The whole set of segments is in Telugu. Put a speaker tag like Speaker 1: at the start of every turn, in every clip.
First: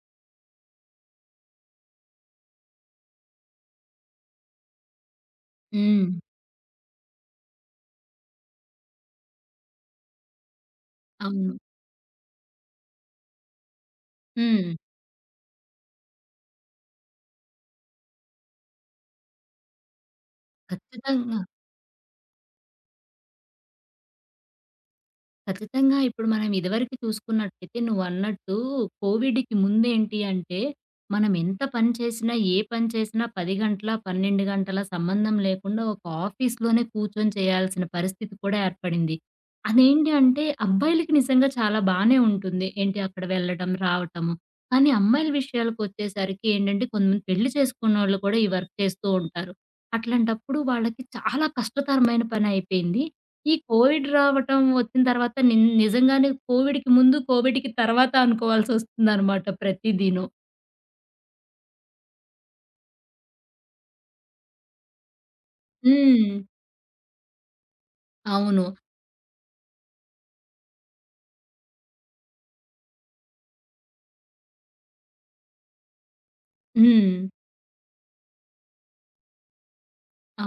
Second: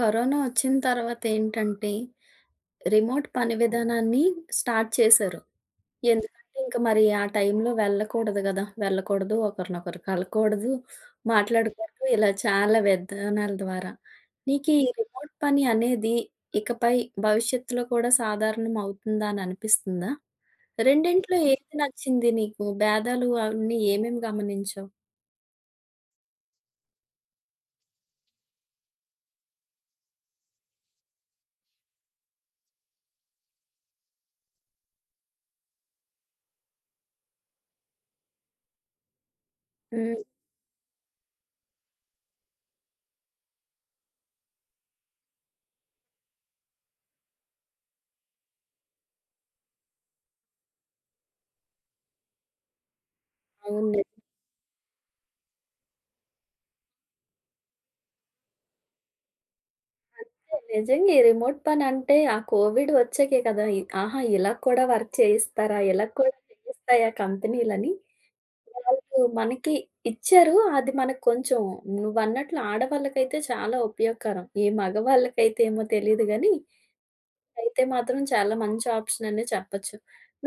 Speaker 1: కరోనా వచ్చిన తర్వాత ఏంటంటే, రిమోట్ పని విధానాన్ని స్టార్ట్ చేశారు.
Speaker 2: హ్మ్.
Speaker 1: ఎందుకంటే, ఇంక మరి ఆ టైంలో వెళ్ళకూడదు గదా! వెళ్ళకూడదు, ఒకరినొకరు కలవకూడదు,
Speaker 2: అవును.
Speaker 1: మాట్లాడకూడదు, ఇలా చాలా విధానాల ద్వారా.
Speaker 2: హ్మ్.
Speaker 1: నీకీ రిమోట్ పని అనేది ఇకపై భవిష్యత్తులో కూడా సాధారణం అవుతుందా అని అనిపిస్తుందా? రెండిట్లో
Speaker 2: ఖచ్చితంగా.
Speaker 1: ఏది నచ్చింది నీకు? భేదాలు అవన్నీ ఏమేమి గమనించావు?
Speaker 2: ఖచ్చితంగా. ఇప్పుడు మనం ఇదివరకు చూసుకున్నట్టయితే నువ్వన్నట్టు కోవిడ్‌కి ముందేంటి అంటే, మనం ఎంత పని చేసినా, ఏ పని చేసినా 10 గంటల, 12 గంటల సంబంధం లేకుండా ఒక ఆఫీస్‌లోనే కూర్చొని చేయాల్సిన పరిస్థితి కూడా ఏర్పడింది. అదేంటి
Speaker 1: హ్మ్.
Speaker 2: అంటే అబ్బాయిలకి నిజంగా చాలా బానే ఉంటుంది. ఏంటి అక్కడ వెళ్ళడం, రావటము. కానీ అమ్మాయిల విషయాలకొచ్చేసరికి ఏంటంటే కొంతమంది పెళ్లి చేసుకున్నోళ్ళు కూడా ఈ వర్క్ చేస్తూ ఉంటారు. అట్లాంటప్పుడు వాళ్ళకి చాలా కష్టతరమైన పనయిపోయింది. ఈ
Speaker 1: అవును.
Speaker 2: కోవిడ్ రావటం వచ్చిన తర్వాత నిజంగానే కోవిడ్‌కి ముందు, కోవిడ్‌కి తర్వాత అనుకోవాల్సొస్తుందనమాట ప్రతిదీను.
Speaker 1: అంతే. నిజంగా ఈ రిమోట్ పనంటే ఆ కోవిడ్ వచ్చాకే కదా! ఆహా! ఇలా కూడా వర్క్ చేయిస్తారా? ఇలా కూడా
Speaker 2: హ్మ్.
Speaker 1: చేయిస్తాయా కంపెనీలని?
Speaker 2: అవును.
Speaker 1: వాళ్ళు మనకి ఇచ్చారు. అది మనకు కొంచెం నువ్వన్నట్లు ఆడవాళ్ళకైతే చాలా ఉపయోగకరం. ఈ మగవాళ్ళకైతే ఏమో తెలీదు గానీ,
Speaker 2: హ్మ్.
Speaker 1: అయితే మాత్రం చాలా మంచి ఆప్షన్ అనే చెప్పొచ్చు.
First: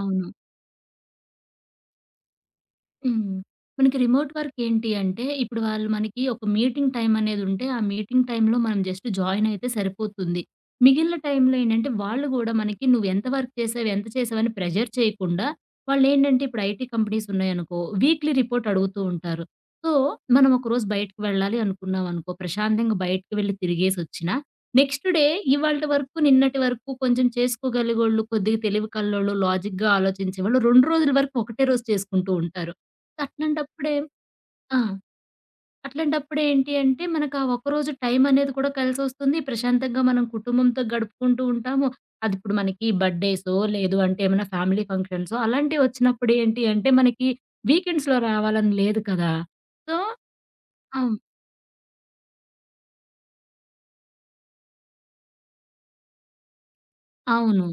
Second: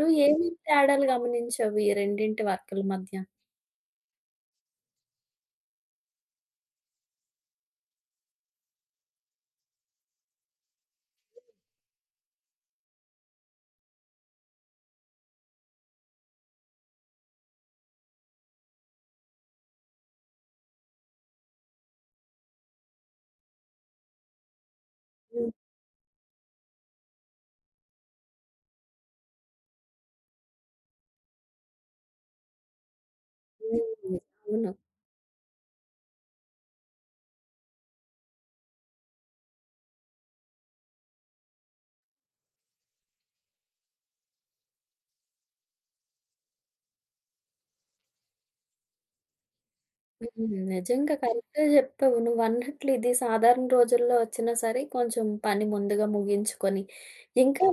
Speaker 1: నువ్వు ఏమేం తేడాలు గమనించావు ఈ రెండింటి వర్కుల మధ్య?
Speaker 2: హ్మ్. మనకి రిమోట్ వర్క్ ఏంటి అంటే, ఇప్పుడు వాళ్ళు మనకి ఒక మీటింగ్ టైమ్ అనేదుంటే, ఆ మీటింగ్ టైమ్‌లో మనం జస్ట్ జాయిన్ అయితే సరిపోతుంది. మిగిలిన టైమ్‌లో ఏంటంటే, వాళ్ళు గూడా మనకి నువ్వెంత వర్క్ చేసావు, ఎంత చేసావని ప్రెషర్ చేయకుండా, వాళ్ళేంటంటే ఇప్పుడు ఐటీ కంపెనీస్ ఉన్నాయనుకో, వీక్లీ రిపోర్ట్ అడుగుతూ ఉంటారు. సో, మనం ఒకరోజు బయటకి వెళ్ళాలి అనుకున్నామనుకో, ప్రశాంతంగా బయటకి వెళ్లి తిరిగేసొచ్చినా, నెక్స్ట్ డే
Speaker 1: హ్మ్.
Speaker 2: ఇవాల్టి వరకు, నిన్నటి వరకు కొంచెం చేసుకోగలిగోళ్ళు, కొద్దిగా తెలివి కల్లోళ్ళు, లాజిక్‌గా ఆలోచించేవాళ్ళు 2 రోజుల వరకు ఒకటే రోజు చేసుకుంటూ ఉంటారు. అట్లాంటప్పుడే
Speaker 1: హ్మ్. అవును.
Speaker 2: ఆ! అట్లాంటప్పుడు ఏంటి అంటే, మనకు ఆ ఒక్కరోజు టైం అనేది కూడా కలిసొస్తుంది. ప్రశాంతంగా మనం కుటుంబంతో గడుపుకుంటూ ఉంటాము. అదిప్పుడు మనకి బర్త్‌డేసో, లేదు అంటే ఏమైనా ఫ్యామిలీ ఫంక్షన్సో అలాంటివి వచ్చినప్పుడు ఏంటి అంటే, మనకి వీకెండ్స్‌లో రావాలని లేదు కదా! సో
Speaker 1: హ్మ్. నిజంగా
Speaker 2: అవును.
Speaker 1: కరెక్టే జెప్పావు. నువ్వన్నట్లు ఇది సాధారణ రోజుల్లో వచ్చినా సరే కొంచెం పని ముందుగా ముగించుకొని, ఇంకా
Speaker 2: అవును.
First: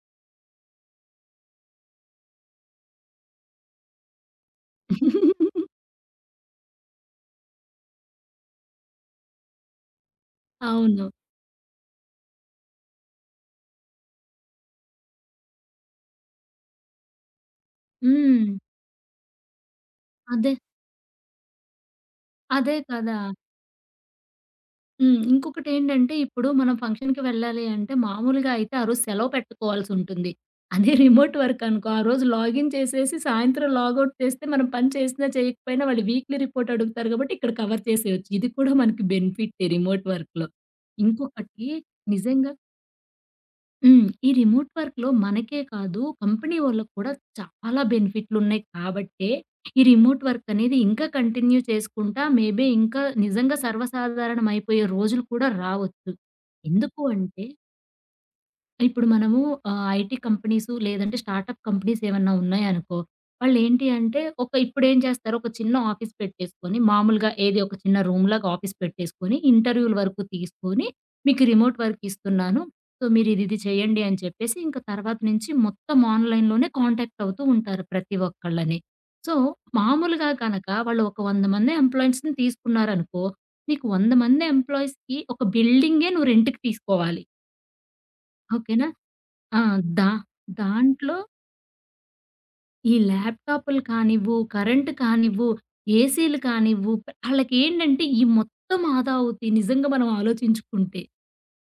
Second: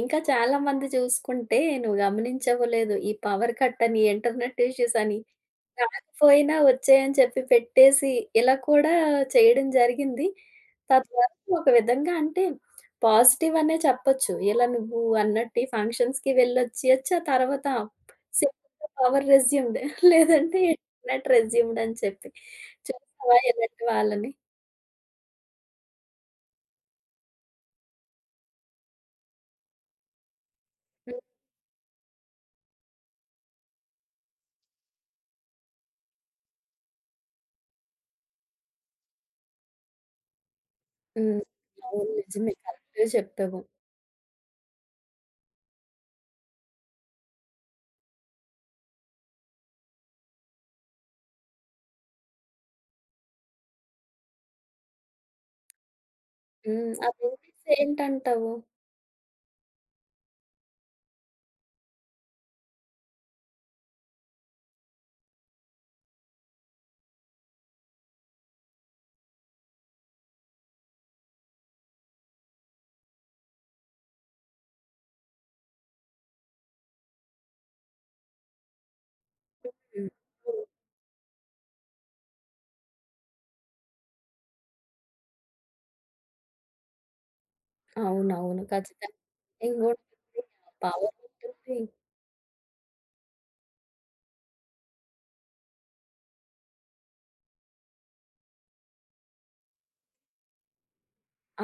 Speaker 1: ఇంకా చాలా మంది చూసుకుంటే నువ్వు గమనించావో లేదో ఈ పవర్ కట్ అని, ఇంటర్నెట్ ఇష్యూస్ అని రాకపోయినా వచ్చాయని చెప్పి పెట్టేసి, ఇలా కూడా చేయడం జరిగింది.
Speaker 2: అవును.
Speaker 1: తద్వారా ఒక విధంగా అంటే పాజిటివ్ అనే చెప్పొచ్చు. ఇలా నువ్వు అన్నట్టు ఈ ఫంక్షన్స్‌కి వెళ్ళొచ్చేయొచ్చు. ఆ తర్వాత
Speaker 2: హ్మ్.
Speaker 1: సింపుల్‌గా పవర్ రెస్యూమ్‌డ్
Speaker 2: అదే.
Speaker 1: లేదంటే నాట్ రెస్యూమ్‌డ్ అని చెప్పి.
Speaker 2: అదే కదా!
Speaker 1: చూసావా ఇలాంటి వాళ్ళని?
Speaker 2: హ్మ్. ఇంకొకటేంటంటే, ఇప్పుడు మనం ఫంక్షన్‌కి వెళ్ళాలి అంటే, మామూలుగా అయితే ఆ రోజు సెలవు పెట్టుకోవాల్సుంటుంది. అదే
Speaker 1: హ్మ్.
Speaker 2: రిమోట్ వర్క్ అనుకో, ఆ రోజు లాగిన్ చేసేసి, సాయంత్రం లాగౌట్ చేస్తే, మనం పని చేసినా, చేయకపోయినా వాళ్ళు వీక్లీ రిపోర్ట్ అడుగుతారు కాబట్టి, ఇక్కడ కవర్ చేసేయొచ్చు. ఇది కూడా మనకి బెనిఫిట్టే రిమోట్ వర్క్‌లో.
Speaker 1: హ్మ్.
Speaker 2: ఇంకొకటి
Speaker 1: అవును.
Speaker 2: నిజంగా
Speaker 1: నిజమే. కరెక్ట్‌గా చెప్పావు.
Speaker 2: ఈ రిమోట్ వర్క్‌లో మనకే కాదు, కంపెనీ వాళ్ళకి కూడా చాలా బెనిఫిట్లున్నాయి కాబట్టే, ఈ రిమోట్ వర్క్ అనేది ఇంకా కంటిన్యూ చేసుకుంటా, మేబీ ఇంకా నిజంగా సర్వసాధారణం అయిపోయే రోజులు కూడా రావచ్చు.
Speaker 1: హ్మ్.
Speaker 2: ఎందుకు
Speaker 1: ఆ
Speaker 2: అంటే
Speaker 1: మూవీస్ ఏంటంటావు?
Speaker 2: ఇప్పుడు మనము ఐటీ కంపెనీసు లేదంటే స్టార్టప్ కంపెనీస్ ఏమన్నా ఉన్నాయనుకో, వాళ్ళేంటి అంటే ఒక ఇప్పుడేం చేస్తారు ఒక చిన్న ఆఫీస్ పెట్టేసుకొని మామూలుగా ఏది ఒక చిన్న రూమ్‌లాగా ఆఫీస్ పెట్టేసుకొని ఇంటర్వ్యూల వరకు తీసుకొని మీకు రిమోట్ వర్క్ ఇస్తున్నాను. సో, మీరు ఇది ఇది చేయండి అని చెప్పేసి ఇంక తర్వాత నుంచి మొత్తం ఆన్‌లైన్‌లోనే కాంటాక్ట్ అవుతూ ఉంటారు ప్రతి ఒక్కళ్ళని. సో,
Speaker 1: హ్మ్.
Speaker 2: మామూలుగా
Speaker 1: హ్మ్.
Speaker 2: గనక వాళ్ళు ఒక 100 మంది ఎంప్లాయీస్‌ని తీసుకున్నారనుకో, నీకు 100 మంది ఎంప్లాయీస్‌కి ఒక బిల్డింగే నువ్వు రెంట్‌కి తీసుకోవాలి.
Speaker 1: అవునవును.
Speaker 2: ఓకేనా?
Speaker 1: ఖచ్చితంగా.
Speaker 2: ఆ!
Speaker 1: ఇంకోటి
Speaker 2: దా
Speaker 1: పవర్
Speaker 2: దాంట్లో
Speaker 1: ఉంటుంది.
Speaker 2: ఈ ల్యాప్‌టాప్‌లు కానివ్వు, కరెంట్ కానివ్వు, ఏసీలు కానివ్వు, ఆళ్ళకేంటంటే ఈ మొత్తం ఆదా అవుతాయి నిజంగా మనం ఆలోచించుకుంటే.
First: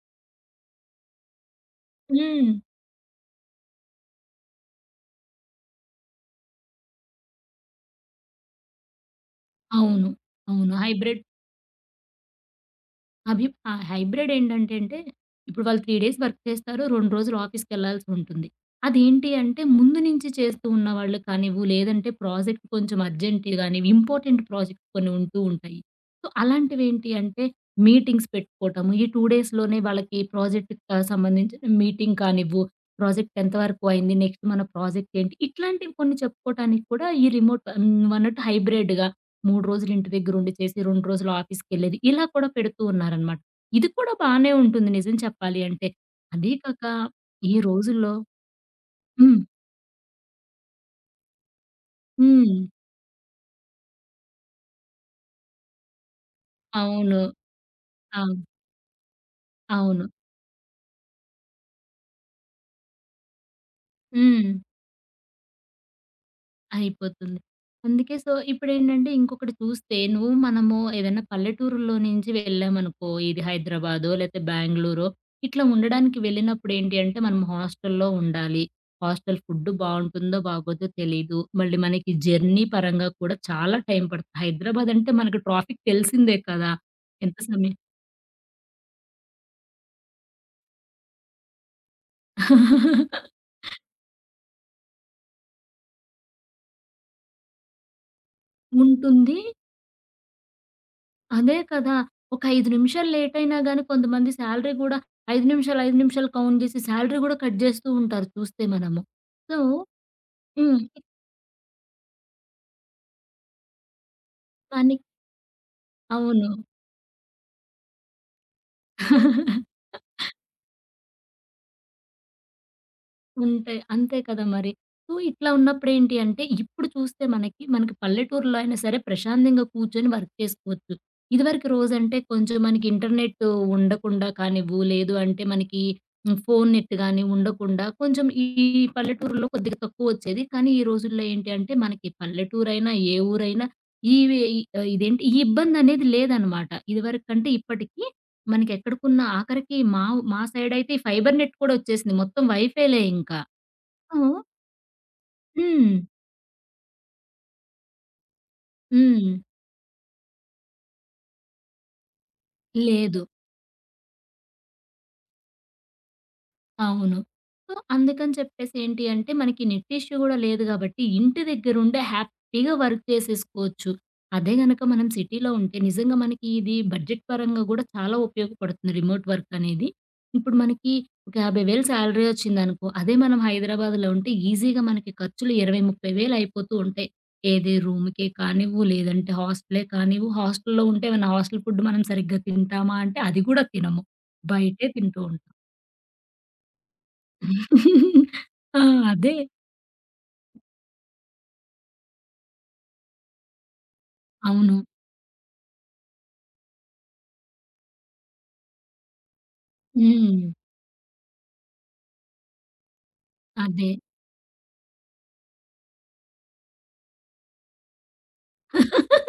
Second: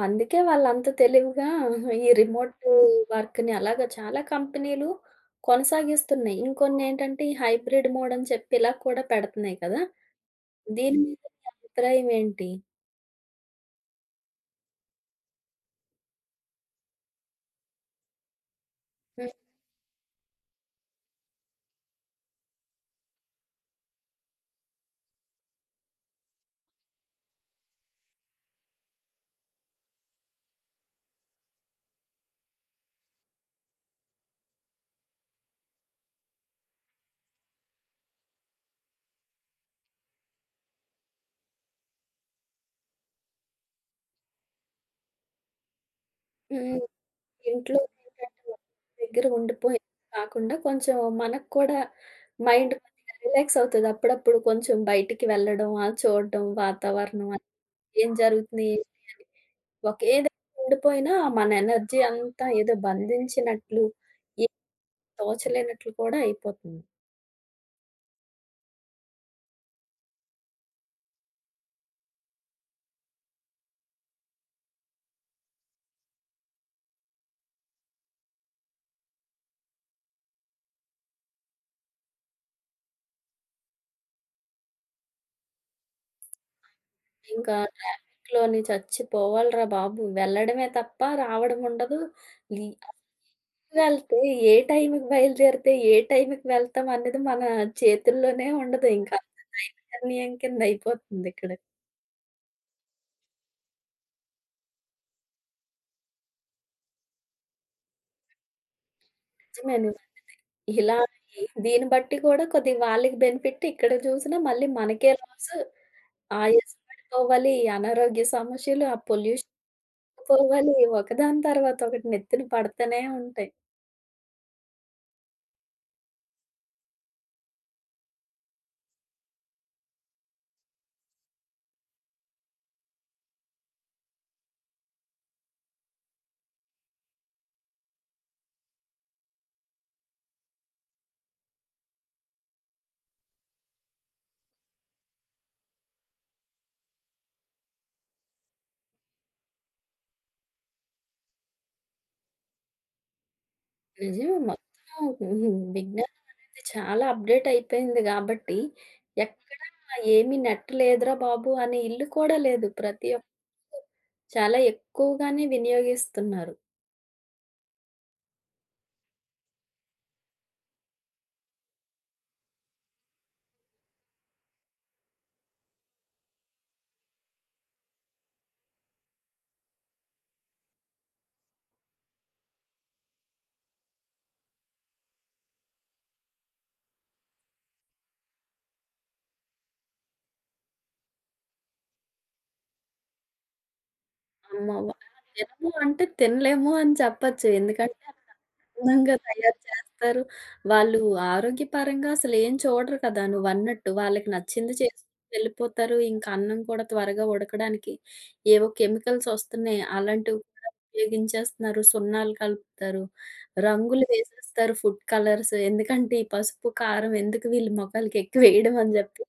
Speaker 1: అందుకే వాళ్ళంత తెలివిగా ఈ
Speaker 2: హ్మ్.
Speaker 1: రిమోట్ వర్క్‌ని అలాగా చాలా కంపెనీలు కొనసాగిస్తున్నాయి. ఇంకొన్నేంటంటే ఈ హైబ్రిడ్ మోడ్ అని చెప్పి ఇలా కూడా పెడుతున్నాయి కదా!
Speaker 2: అవును. అవును.
Speaker 1: దీని
Speaker 2: హైబ్రిడ్
Speaker 1: మీద మీ అభిప్రాయం ఏంటి?
Speaker 2: అభి ఆ! హైబ్రిడ్ ఏంటంటే అంటే, ఇప్పుడు వాళ్ళు 3 డేస్ వర్క్ చేస్తారు. 2 రోజులు ఆఫీస్‌కెళ్ళాల్సి ఉంటుంది. అదేంటి
Speaker 1: హ్మ్.
Speaker 2: అంటే ముందు నుంచి చేస్తూ ఉన్నవాళ్ళు కానివ్వు, లేదంటే ప్రాజెక్ట్ కొంచెం అర్జెంట్‌వి కానివి, ఇంపార్టెంట్ ప్రాజెక్ట్ కొన్ని ఉంటూ ఉంటాయి. సో, అలాంటివేంటి అంటే మీటింగ్స్ పెట్టుకోవటము. ఈ 2 డేస్‌లోనే వాళ్ళకి ప్రాజెక్ట్‌కి సంబంధించిన మీటింగ్ కానివ్వు, ప్రాజెక్ట్ ఎంత వరకు అయింది, నెక్స్ట్ మన ప్రాజెక్ట్ ఏంటి, ఇట్లాంటివి కొన్ని చెప్పుకోవటానికి కూడా ఈ రిమోట్ నువ్వన్నట్టు హైబ్రిడ్‌గా 3 రోజులు ఇంటి దగ్గరుండి చేసి, 2 రోజులు ఆఫీస్‌కెళ్ళేది. ఇలా కూడా పెడుతూ ఉన్నారనమాట. ఇది కూడా బానే ఉంటుంది నిజం చెప్పాలి అంటే. అదే
Speaker 1: హ్మ్.
Speaker 2: కాక ఈ
Speaker 1: ఇంట్లో
Speaker 2: రోజుల్లో
Speaker 1: ఏంటంటే ఒకళ్ళ దగ్గర
Speaker 2: హ్మ్.
Speaker 1: ఉండిపోయేది కాకుండా కొంచెం మనకు కూడా
Speaker 2: హ్మ్.
Speaker 1: మైండ్ కొద్దిగా రిలాక్స్ అవుతది. అప్పుడప్పుడు కొంచెం బయటికి వెళ్ళడం, ఆ చూడడం
Speaker 2: అవును.
Speaker 1: వాతావరణం అది ఏం
Speaker 2: అవును.
Speaker 1: జరుగుతుంది ఏంటి అని.
Speaker 2: అవును.
Speaker 1: ఒకే దగ్గర ఉండిపోయినా మన ఎనర్జీ అంతా ఏదో బంధించినట్లు,
Speaker 2: హ్మ్.
Speaker 1: ఏం తోచలేనట్లు కూడా అయిపోతుంది.
Speaker 2: అయిపోతుంది. అందుకే సో, ఇప్పుడేంటంటే ఇంకొకటి చూస్తే నువ్వు మనము ఏదైనా పల్లెటూరులో నుంచి వెళ్ళామనుకో, ఇది హైదరాబాదో లేతే బెంగుళూరో ఇట్లా ఉండడానికి వెళ్ళినప్పుడు ఏంటి అంటే మనం హాస్టల్‌లో ఉండాలి. హాస్టల్ ఫుడ్ బావుంటుందో బాగోదో తెలీదు. మళ్ళీ మనకి జర్నీ పరంగా కూడా చాలా టైం పడుతుంది. హైదరాబాద్ అంటే మనకు ట్రాఫిక్ తెలిసిందే కదా! ఎంత
Speaker 1: ఇంకా
Speaker 2: సమయం
Speaker 1: ట్రాఫిక్‌లోని చచ్చిపోవాలిరా బాబు! వెళ్ళడమే తప్ప రావడం ఉండదు. ఈ అసలు వెళ్తే ఏ టైంకి బయలుదేరితే, ఏ టైంకి వెళ్తాం అనేది మన చేతుల్లోనే ఉండదు. ఇంకా అంత
Speaker 2: ఉంటుంది.
Speaker 1: టైం నిర్ణయం కింద అయిపోతుంది ఇక్కడ.
Speaker 2: అదే కదా! ఒక 5 నిమిషాలు లేట్ అయినా గాని కొంతమంది సాలరీ గూడా 5 నిమిషాలు, 5 నిమిషాలు కౌంట్ జేసి సాలరీ గూడా కట్ జేస్తూ ఉంటారు చూస్తే మనము. సో
Speaker 1: నిజమేను.
Speaker 2: హ్మ్.
Speaker 1: ఇలా దీన్ని బట్టి కూడా కొద్దిగా వాళ్ళకి బెనిఫిట్. ఇక్కడ చూసినా మళ్ళీ
Speaker 2: మనకి
Speaker 1: మనకే లాస్.
Speaker 2: అవును.
Speaker 1: ఆయాసం పడిపోవాలి, ఈ అనారోగ్య సమస్యలు, ఆ పొల్యూషన్ పోవాలి. ఒకదాని తర్వాత ఒకటి నెత్తిన పడతనే ఉంటాయి.
Speaker 2: ఉంటాయి. అంతే కదా మరి. సో, ఇట్లా ఉన్నప్పుడేంటి అంటే, ఇప్పుడు చూస్తే మనకి, మనకి పల్లెటూరులో అయినా సరే ప్రశాంతంగా కూర్చొని వర్క్ చేసుకోవచ్చు. ఇదివరకు రోజంటే కొంచెం మనకి ఇంటర్నెట్ ఉండకుండా కానివ్వు, లేదు అంటే మనకి ఫోను నెట్ గాని ఉండకుండా కొంచెం ఈ పల్లెటూరులో కొద్దిగా తక్కువొచ్చేది. కానీ ఈ రోజుల్లో ఏంటి అంటే, మనకి పల్లెటూరైనా, ఏ ఊరైనా ఈవే ఇదేంటి ఈ ఇబ్బందనేది లేదనమాట. ఇదివరకంటే ఇప్పటికి. మనకెక్కడికున్న ఆఖరికి మా మా సైడయితే ఈ ఫైబర్ నెట్ కూడా ఒచ్చేసింది. మొత్తం వైఫైలే ఇంకా. ఓహ్!
Speaker 1: నిజమే మొత్తం హ్మ్.
Speaker 2: హ్మ్.
Speaker 1: విజ్ఞానం అనేది చాలా అప్‌డేట్ అయిపోయింది గాబట్టి,
Speaker 2: హ్మ్.
Speaker 1: ఎక్కడ ఏమి నెట్ లేదురా బాబు అనే ఇల్లు కూడా లేదు. ప్రతి
Speaker 2: లేదు.
Speaker 1: ఒక్కరు చాలా ఎక్కువగానే వినియోగిస్తున్నారు.
Speaker 2: అవును. సో, అందుకని చెప్పేసి ఏంటి అంటే, మనకి నెట్ ఇష్యూ గూడా లేదు గాబట్టి, ఇంటి దగ్గరుండే హ్యాపీగా వర్క్ చేసేసుకోవచ్చు. అదే గనక మనం సిటీలో ఉంటే, నిజంగా మనకి ఇది బడ్జెట్ పరంగా గూడా చాలా ఉపయోగపడుతుంది రిమోట్ వర్క్ అనేది. ఇప్పుడు మనకి ఒక 50,000 శాలరీ వచ్చిందనుకో, అదే మనం హైదరాబాద్‌లో ఉంటే ఈజీగా మనకి ఖర్చులు 20, 30 వేలు అయిపోతూ ఉంటాయి. ఏది రూమ్‌కే కానివ్వు, లేదంటే హాస్టలే కానివ్వు, హాస్టల్‌లో ఉంటే ఏమన్నా హాస్టల్ ఫుడ్ మనం సరిగ్గా తింటామా అంటే, అది గూడా తినము. బయటే
Speaker 1: అమ్మవ్వ!
Speaker 2: తింటూ ఉంటాం.
Speaker 1: తినము అంటే తినలేము అని చెప్పొచ్చు. ఎందుకంటే
Speaker 2: ఆ!
Speaker 1: నిజంగా
Speaker 2: అదే.
Speaker 1: తయారు చేస్తారు. వాళ్ళు ఆరోగ్యపరంగా అసలేం చూడరు కదా! నువ్వన్నట్టు. వాళ్ళకి నచ్చింది
Speaker 2: అవును.
Speaker 1: చేసుకొని వెళ్ళిపోతారు. ఇంకా అన్నం కూడా త్వరగా ఉడకడానికి ఏవో కెమికల్స్ వస్తున్నాయి. అలాంటివి
Speaker 2: హ్మ్.
Speaker 1: కూడా ఉపయోగించేస్తున్నారు. సున్నాలు కలుపుతారు.
Speaker 2: అదే.
Speaker 1: రంగులు వేసేస్తారు ఫుడ్ కలర్స్. ఎందుకంటే ఈ పసుపు, కారం ఎందుకు వీళ్ళు మొఖాలకి ఎక్కువేయడం అని చెప్పి.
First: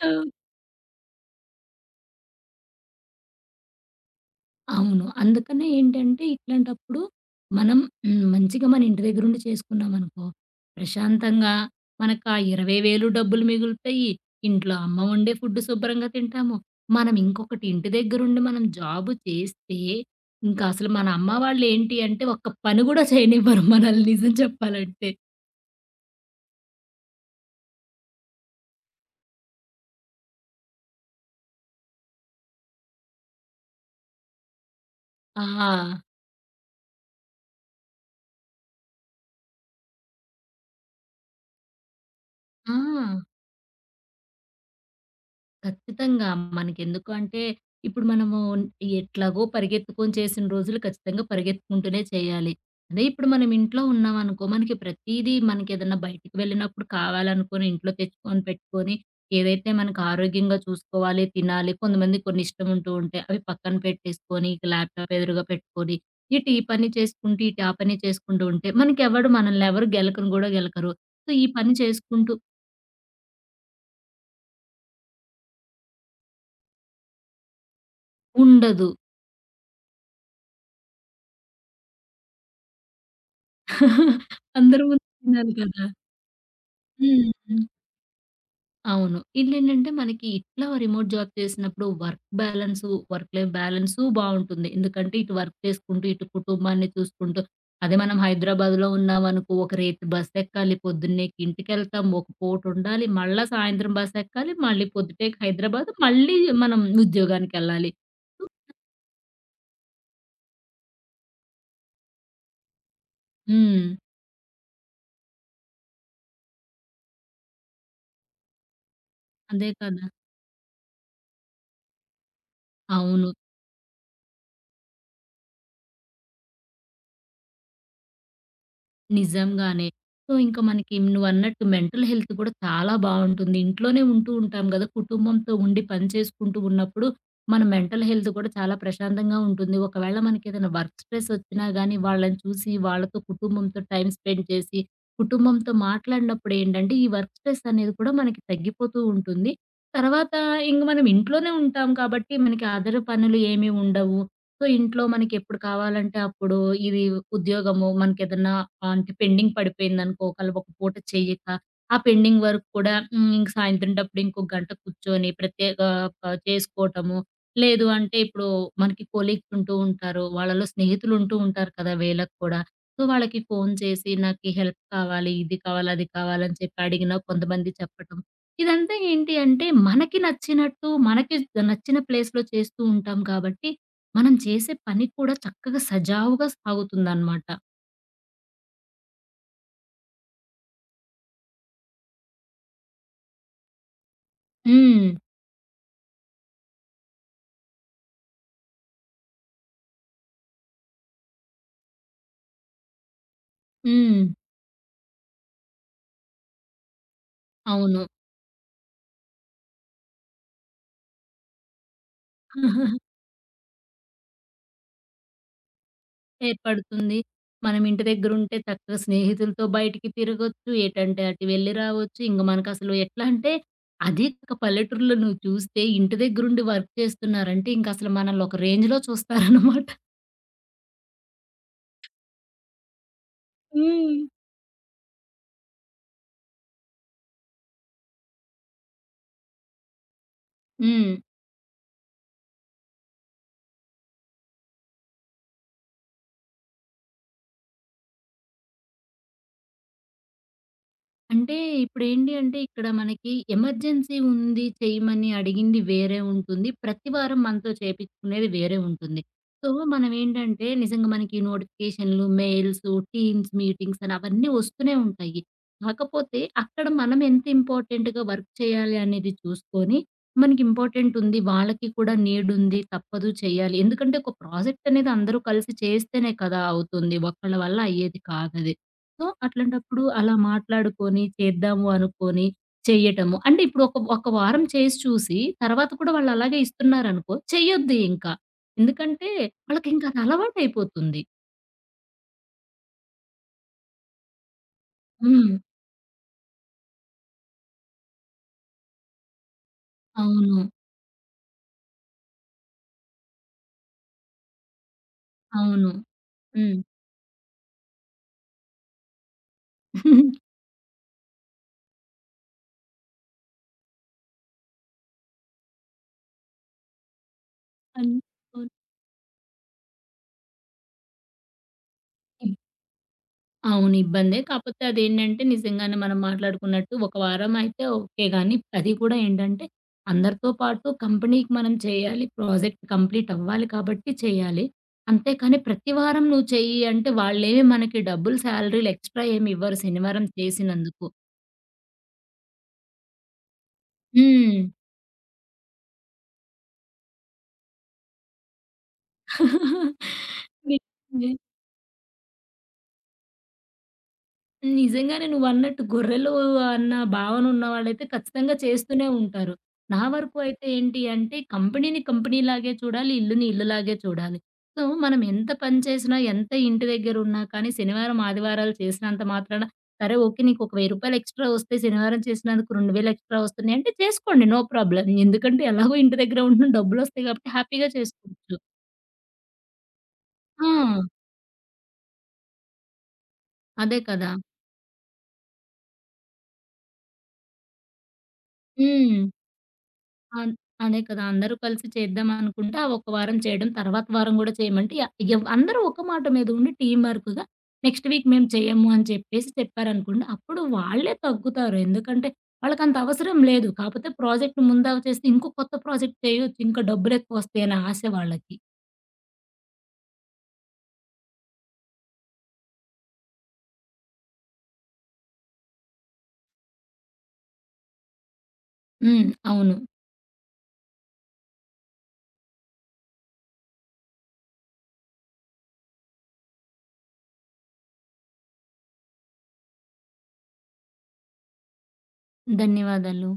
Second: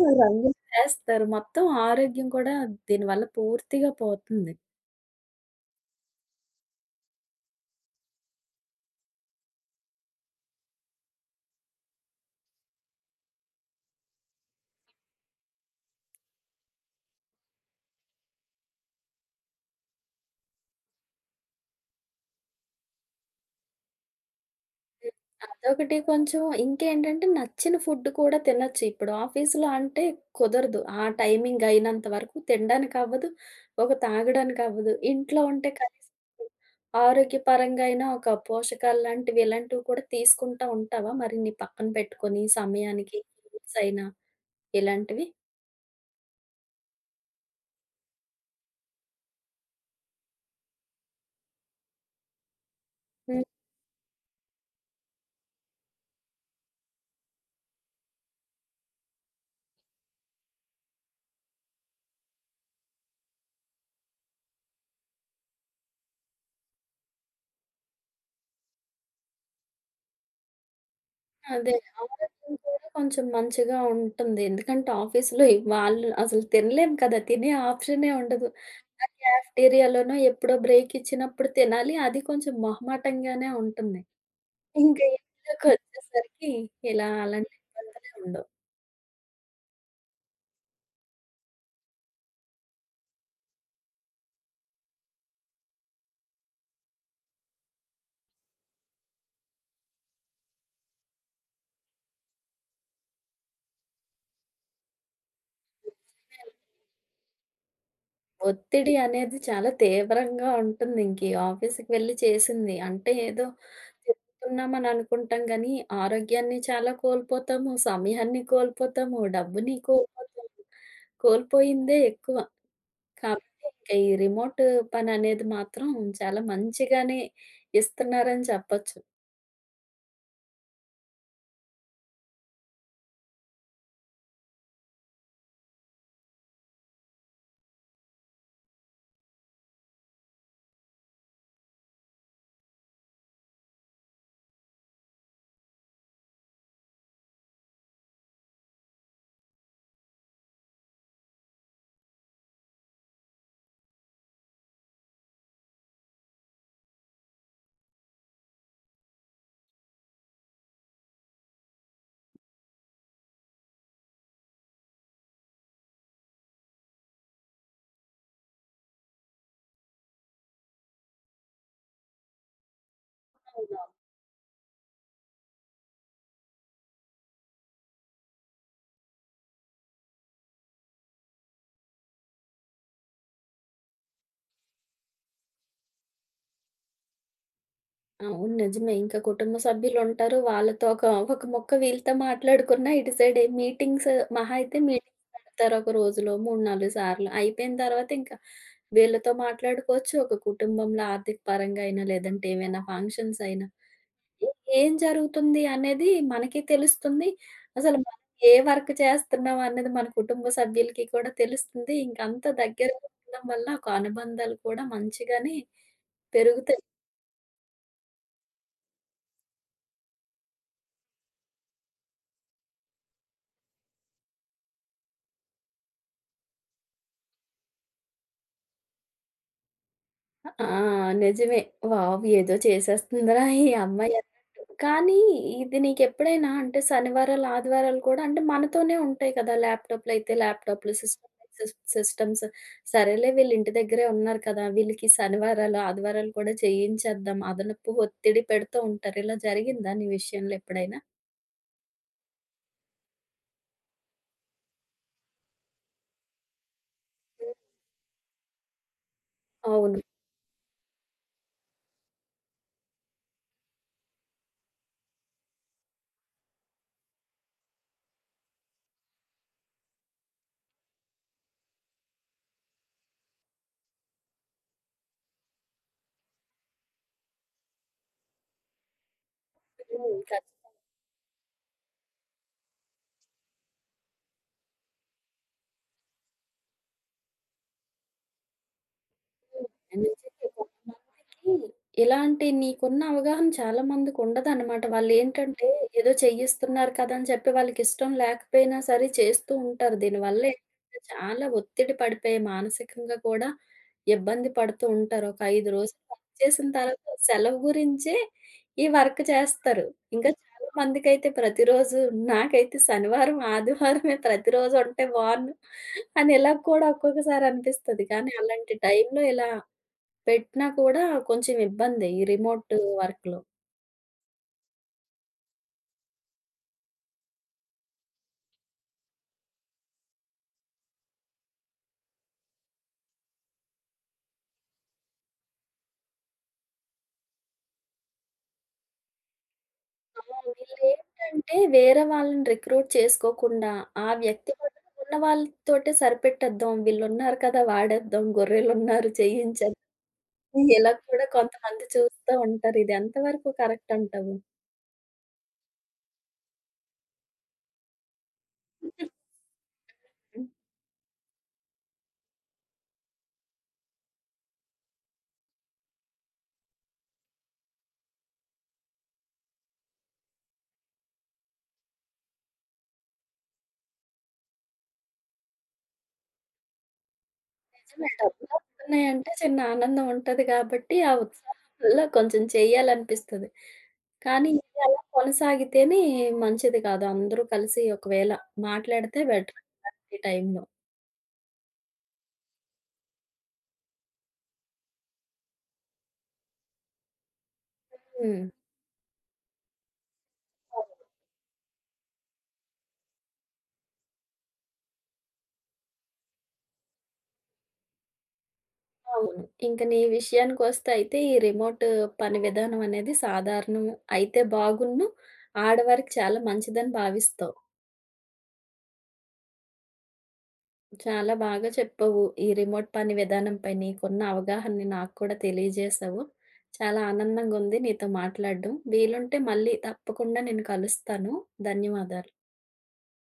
Speaker 2: ఆ!
Speaker 1: రంగులు వేస్తారు. మొత్తం ఆరోగ్యం కూడా దీనివల్ల పూర్తిగా పోతుంది.
Speaker 2: అవును. అందుకనే ఏంటంటే, ఇట్లాంటప్పుడు మనం మంచిగా మన ఇంటి దగ్గరుండి చేసుకున్నామనుకో, ప్రశాంతంగా మనకా 20,000 డబ్బులు మిగులుతయి. ఇంట్లో అమ్మ వండే ఫుడ్ శుభ్రంగా తింటాము. మనం ఇంకొకటి ఇంటి దగ్గరుండి మనం జాబు చేస్తే, ఇంకా అసలు మన అమ్మ వాళ్ళేంటి అంటే, ఒక్క పని గూడా చేయనివ్వరు మనల్ని నిజం చెప్పాలంటే.
Speaker 1: హ్మ్. అదొకటి కొంచెం ఇంకేంటంటే నచ్చిన ఫుడ్ కూడా తినొచ్చు. ఇప్పుడు ఆఫీస్‌లో అంటే కుదరదు. ఆ టైమింగ్ అయినంత వరకు తినడానికి అవ్వదు. ఒక తాగడానికి అవ్వదు. ఇంట్లో ఉంటే కనీసం
Speaker 2: ఆ!
Speaker 1: ఆరోగ్యపరంగా అయినా ఒక పోషకాలు లాంటివి ఇలాంటివి కూడా తీసుకుంటా ఉంటావా? మరి నీ పక్కన పెట్టుకొని
Speaker 2: ఆ!
Speaker 1: సమయానికి ఫ్రూట్స్ అయినా ఇలాంటివి?
Speaker 2: ఖచ్చితంగా. మనకెందుకు అంటే, ఇప్పుడు మనము ఎట్లాగో పరిగెత్తుకొని చేసిన రోజులు ఖచ్చితంగా పరిగెత్తుకుంటూనే చేయాలి. అదే ఇప్పుడు మనం ఇంట్లో ఉన్నామనుకో, మనకి ప్రతీదీ మనకేదన్నా బయటికి వెళ్ళినప్పుడు కావాలనుకోని ఇంట్లో తెచ్చుకొని పెట్టుకొని, ఏదైతే మనకు ఆరోగ్యంగా చూసుకోవాలి, తినాలి. కొంతమందికి కొన్ని ఇష్టం ఉంటూ ఉంటాయి. అవి పక్కన పెట్టేసుకొని, ఇక ల్యాప్‌టాప్ ఎదురుగా పెట్టుకొని, ఇటు ఈ పని చేసుకుంటూ, ఇటు ఆ పని చేసుకుంటూ ఉంటే, మనకెవడు మనల్ని ఎవరు గెలకను గూడా గెలకరు. సో, ఈ పని
Speaker 1: అదే.
Speaker 2: చేసుకుంటూ
Speaker 1: ఆరోగ్యం కూడా కొంచెం మంచిగా ఉంటుంది. ఎందుకంటే ఆఫీస్‌లో వాళ్ళు అసలు తినలేం కదా! తినే ఆప్షనే ఉండదు.
Speaker 2: ఉండదు.
Speaker 1: ఆ క్యాఫ్‌టేరియాలోనో ఎప్పుడో బ్రేక్ ఇచ్చినప్పుడు తినాలి. అది కొంచెం మొహమాటంగానే ఉంటుంది.
Speaker 2: అందరి ముందు
Speaker 1: ఇంకా
Speaker 2: తినాలి కదా!
Speaker 1: ఇంట్లోకొచ్చేసరికి ఇలా
Speaker 2: హ్మ్.
Speaker 1: అలాంటి
Speaker 2: హ్మ్.
Speaker 1: ఇబ్బందులే ఉండవు.
Speaker 2: అవును. ఇల్లేంటంటే మనకి ఇట్లా రిమోట్ జాబ్ చేసినప్పుడు work balance, work life balance బావుంటుంది. ఎందుకంటే ఇటు వర్క్ చేసుకుంటూ, ఇటు కుటుంబాన్ని చూసుకుంటూ, అదే మనం హైదరాబాద్‌లో ఉన్నామనుకో ఒక రేపు బస్సెక్కాలి పొద్దున్నేకి ఇంటికెళ్తాం. ఒక పూటుండాలి. మళ్ళా సాయంత్రం బస్సెక్కాలి. మళ్ళీ పొద్దుటేకి హైదరాబాదు. మళ్ళీ మనం ఉద్యోగానికెళ్ళాలి.
Speaker 1: ఒత్తిడి అనేది చాలా తీవ్రంగా ఉంటుంది. ఇంక ఈ ఆఫీస్‌కి వెళ్లి చేసింది. అంటే ఏదో
Speaker 2: హ్మ్.
Speaker 1: తిరుగుతున్నామని అనుకుంటాం గానీ, ఆరోగ్యాన్ని చాలా కోల్పోతాము, సమయాన్ని కోల్పోతాము,
Speaker 2: అదే
Speaker 1: డబ్బుని
Speaker 2: కదా!
Speaker 1: కోల్పోతాము. కోల్పోయిందే ఎక్కువ.
Speaker 2: అవును.
Speaker 1: కాబట్టి ఇంక ఈ రిమోట్ పననేది మాత్రం చాలా మంచిగానే ఇస్తున్నారని చెప్పొచ్చు.
Speaker 2: నిజంగానే. సో, ఇంక మనకి నువ్వన్నట్టు మెంటల్ హెల్త్ కూడా చాలా బావుంటుంది. ఇంట్లోనే ఉంటూ ఉంటాం గదా! కుటుంబంతో ఉండి పని చేసుకుంటూ ఉన్నప్పుడు మన మెంటల్ హెల్త్ కూడా చాలా ప్రశాంతంగా ఉంటుంది. ఒకవేళ మనకేదైనా వర్క్ స్ట్రెస్ ఒచ్చినా గానీ వాళ్ళని చూసి, వాళ్ళతో కుటుంబంతో టైమ్ స్పెండ్ చేసి, కుటుంబంతో మాట్లాడినప్పుడు ఏంటంటే ఈ వర్క్ స్ట్రెస్ అనేది కూడా మనకి తగ్గిపోతూ ఉంటుంది. తర్వాత ఇంక మనం ఇంట్లోనే ఉంటాం కాబట్టి మనకి అదర్ పనులు ఏమీ ఉండవు. సో, ఇంట్లో మనకెప్పుడు కావాలంటే అప్పుడు ఇది ఉద్యోగము మనకేదన్నా అంటే పెండింగ్ పడిపోయిందనుకో, ఒక పూట చెయ్యక, ఆ పెండింగ్ వర్క్ కూడా ఇంక సాయంత్రం టప్పుడు ఇంకో గంట కూర్చొని ప్రత్యేక చేసుకోటము. లేదు అంటే ఇప్పుడు మనకి కొలీగ్స్ ఉంటూ ఉంటారు. వాళ్ళలో స్నేహితులుంటూ ఉంటారు కదా! వీళ్ళకి కూడా. సో, వాళ్ళకి ఫోను
Speaker 1: అవును.
Speaker 2: చేసి నాకీ హెల్ప్ కావాలి, ఇది కావాలి, అది కావాలని చెప్పి అడిగినా కొంతమంది చెప్పటం. ఇదంతా ఏంటి అంటే మనకి నచ్చినట్టు, మనకి నచ్చిన ప్లేస్‌లో చేస్తూ ఉంటాం కాబట్టి మనం చేసే పని కూడా చక్కగా సజావుగా సాగుతుందనమాట.
Speaker 1: అవును. నిజమే. ఇంకా కుటుంబ సభ్యులుంటారు. వాళ్ళతో ఒక ముక్క వీళ్ళతో మాట్లాడుకున్నా ఇటు సైడ్ మీటింగ్స్ మహా అయితే
Speaker 2: హ్మ్.
Speaker 1: మీటింగ్స్ పెడతారు ఒక రోజులో 3, 4 సార్లు. అయిపోయిన తర్వాత ఇంకా వీళ్ళతో మాట్లాడుకోవచ్చు. ఒక కుటుంబంలో ఆర్థిక పరంగా అయినా, లేదంటే ఏవైనా ఫంక్షన్స్ అయినా,
Speaker 2: హ్మ్.
Speaker 1: ఏ ఏం జరుగుతుంది అనేది మనకి తెలుస్తుంది. అసలు
Speaker 2: అవును.
Speaker 1: మనం ఏ వర్క్ చేస్తున్నాం అన్నది మన కుటుంబ సభ్యులకి కూడా తెలుస్తుంది. ఇంకంత దగ్గరగా ఉండడం వల్ల ఒక అనుబంధాలు కూడా మంచిగానే పెరుగుతాయి.
Speaker 2: ఏర్పడుతుంది. మనం ఇంటి దగ్గరుంటే చక్కగా స్నేహితులతో బయటికి తిరగొచ్చు. ఎటంటే అటు వెళ్లి రావచ్చు. ఇంక మనకసలు ఎట్లా అంటే అదే ఒక పల్లెటూరులో నువ్వు చూస్తే ఇంటి దగ్గరుండి వర్క్ చేస్తున్నారంటే ఇంకసలు మనల్ని ఒక రేంజ్‌లో చూస్తారనమాట.
Speaker 1: ఆ! నిజమే. వావ్! ఏదో చేసేస్తుందిరా ఈ అమ్మాయి
Speaker 2: హ్మ్.
Speaker 1: అన్నట్టు. కానీ ఇది నీకెప్పుడైనా అంటే శనివారాలు, ఆదివారాలు కూడా అంటే మనతోనే ఉంటాయి కదా! ల్యాప్‌టాప్‌లు అయితే ల్యాప్‌టాప్‌లు,
Speaker 2: హ్మ్.
Speaker 1: సిస్టమ్‌లు అయితే సిస్టమ్స్. సరేలే వీళ్ళు ఇంటి దగ్గరే ఉన్నారు కదా! వీళ్ళకి శనివారాలు, ఆదివారాలు కూడా చేయించేద్దాం. అదనపు ఒత్తిడి పెడుతూ ఉంటారు. ఇలా జరిగిందా నీ విషయంలో ఎప్పుడైనా?
Speaker 2: అంటే ఇప్పుడేంటి అంటే, ఇక్కడ మనకి ఎమర్జెన్సీ ఉంది చేయమని అడిగింది వేరే ఉంటుంది. ప్రతి వారం
Speaker 1: హ్మ్.
Speaker 2: మనతో చేపిచ్చుకునేది వేరే ఉంటుంది. సో,
Speaker 1: అవును.
Speaker 2: మనమేంటంటే నిజంగా మనకి నోటిఫికేషన్‌లు, మెయిల్సు, టీమ్స్ మీటింగ్స్ అని అవన్నీ వస్తూనే ఉంటాయి. కాకపోతే అక్కడ మనం ఎంత ఇంపార్టెంట్‌గా వర్క్ చేయాలి అనేది చూసుకొని, మనకి ఇంపార్టెంట్ ఉంది, వాళ్ళకి కూడా నీడ్ ఉంది, తప్పదు చేయాలి. ఎందుకంటే, ఒక ప్రాజెక్ట్ అనేది అందరూ కలిసి చేస్తేనే కదా అవుతుంది. ఒక్కళ్ళ వల్ల అయ్యేది కాదది. సో, అట్లాంటప్పుడు
Speaker 1: హ్మ్.
Speaker 2: అలా
Speaker 1: ఖచ్చితంగా.
Speaker 2: మాట్లాడుకొని, చేద్దాము అనుకోని చెయ్యటము. అంటే ఇప్పుడు ఒక ఒక వారం చేసి చూసి, తర్వాత కూడా వాళ్ళు అలాగే ఇస్తున్నారనుకో చెయ్యొద్దు ఇంకా. ఎందుకంటే,
Speaker 1: హ్మ్.
Speaker 2: వాళ్ళకింక అది
Speaker 1: నిజంగా
Speaker 2: అలవాటయిపోతుంది.
Speaker 1: కొంతమందికి ఇలాంటి నీకున్న అవగాహన చాలా మందికుండదనమాట.
Speaker 2: హ్మ్.
Speaker 1: వాళ్ళేంటంటే ఏదో చెయ్యిస్తున్నారు కదా! అని చెప్పి వాళ్ళకిష్టం లేకపోయినా సరే చేస్తూ ఉంటారు. దీనివల్ల
Speaker 2: అవును.
Speaker 1: ఏంటంటే చాలా ఒత్తిడి పడిపోయి మానసికంగా కూడా ఇబ్బంది పడుతూ ఉంటారు. ఒక 5
Speaker 2: అవును.
Speaker 1: రోజులు వర్క్ చేసిన
Speaker 2: హ్మ్.
Speaker 1: తర్వాత సెలవు గురించే ఈ వర్క్ చేస్తారు. ఇంకా మందికైతే ప్రతిరోజు నాకైతే శనివారం, ఆదివారమే ప్రతిరోజు ఉంటే బావున్ను అని ఇలా కూడా ఒక్కొక్కసారి అనిపిస్తది.
Speaker 2: అన్
Speaker 1: కానీ
Speaker 2: అవును.
Speaker 1: అలాంటి టైంలో ఇలా పెట్టినా కూడా కొంచెం ఇబ్బందే ఈ రిమోట్ వర్క్‌లో.
Speaker 2: అవును. ఇబ్బందే. కాపోతే అదేంటంటే నిజంగానే మనం మాట్లాడుకున్నట్టు ఒక వారం అయితే ఓకే గానీ, అది కూడా ఏంటంటే అందరితో పాటు కంపెనీకి మనం చేయాలి. ప్రాజెక్ట్ కంప్లీట్ అవ్వాలి కాబట్టి చేయాలి. అంతేకానీ ప్రతి వారం నువ్వు చెయ్యి అంటే వాళ్ళేమి మనకి డబ్బులు సాలరీలు ఎక్స్‌ట్రా ఏమి ఇవ్వరు శనివారం
Speaker 1: ఆ!
Speaker 2: చేసినందుకు.
Speaker 1: వీళ్ళేంటంటే వేరే వాళ్ళని రిక్రూట్ చేసుకోకుండా ఆ వ్యక్తి
Speaker 2: హ్మ్.
Speaker 1: మటుకు ఉన్న వాళ్ళతోటే సరిపెట్టేద్దాం. వీళ్ళున్నారు కదా! వాడేద్దాం. గొర్రెలున్నారు
Speaker 2: నిజమే.
Speaker 1: చేయించేద్దాం. ఇలా కూడా కొంతమంది చూస్తా ఉంటారు. ఇది ఎంతవరకు కరెక్ట్ అంటావు?
Speaker 2: నిజంగానే నువ్వన్నట్టు గొర్రెలు అన్న భావన ఉన్నవాళ్ళైతే ఖచ్చితంగా చేస్తూనే ఉంటారు. నా వరకు అయితే ఏంటి అంటే కంపెనీని కంపెనీలాగే చూడాలి, ఇల్లుని ఇల్లులాగే చూడాలి. సో, మనం ఎంత పని చేసినా, ఎంత ఇంటి దగ్గరున్నా కానీ శనివారం, ఆదివారాలు చేసినంత మాత్రాన సరే ఓకే. నీకొక రూ. 1000 ఎక్స్‌ట్రా వస్తే శనివారం చేసినందుకు 2000 ఎక్స్‌ట్రా వస్తున్నాయి అంటే చేసుకోండి. No problem. ఎందుకంటే ఎలాగో ఇంటి దగ్గర ఉంటున్నాం డబ్బులొస్తాయి కాబట్టి హ్యాపీగా
Speaker 1: నిజమే. డబ్బులు
Speaker 2: చేసుకోవచ్చు.
Speaker 1: వస్తున్నాయంటే చిన్న ఆనందం ఉంటది
Speaker 2: ఆ!
Speaker 1: కాబట్టి, ఆ ఉత్సాహంలో కొంచెం చెయ్యాలనిపిస్తది.
Speaker 2: అదే కదా!
Speaker 1: కానీ ఇది అలా కొనసాగితేనే మంచిది కాదు. అందరూ కలిసి ఒకవేళ మాట్లాడితే
Speaker 2: హ్మ్.
Speaker 1: బెటర్ ఈ
Speaker 2: అన్
Speaker 1: టైంలో.
Speaker 2: అదే కదా! అందరూ కలిసి చేద్దాం అనుకుంటే, ఆ ఒక వారం చేయడం, తర్వాత వారం గూడా చేయమంటే య ఎవ్ అందరూ ఒక మాట మీద ఉండి టీమ్ వర్క్‌గా నెక్స్ట్ వీక్
Speaker 1: హ్మ్.
Speaker 2: మేము చెయ్యము అని చెప్పేసి చెప్పారనుకోండి, అప్పుడు
Speaker 1: అవును.
Speaker 2: వాళ్ళే తగ్గుతారు. ఎందుకంటే, వాళ్ళకంత అవసరం లేదు. కాపోతే ప్రాజెక్ట్ ముందవ చేస్తే ఇంకో కొత్త ప్రాజెక్ట్ చేయొచ్చు. ఇంకా డబ్బులెక్కువొస్తాయి అనే ఆశ వాళ్ళకి.
Speaker 1: అవును. ఇంక నీ విషయానికొస్తే అయితే ఈ రిమోట్ పని విధానం అనేది సాధారణం అయితే బాగున్ను, ఆడవారికి చాలా మంచిదని భావిస్తావు.
Speaker 2: హ్మ్. అవును.
Speaker 1: చాలా బాగా చెప్పావు. ఈ రిమోట్ పని విధానంపై నీకున్న అవగాహనని నాకు కూడా తెలియజేశావు. చాలా ఆనందంగుంది నీతో మాట్లాడడం. వీలుంటే మళ్ళీ తప్పకుండా నేను కలుస్తాను. ధన్యవాదాలు.
Speaker 2: ధన్యవాదాలు.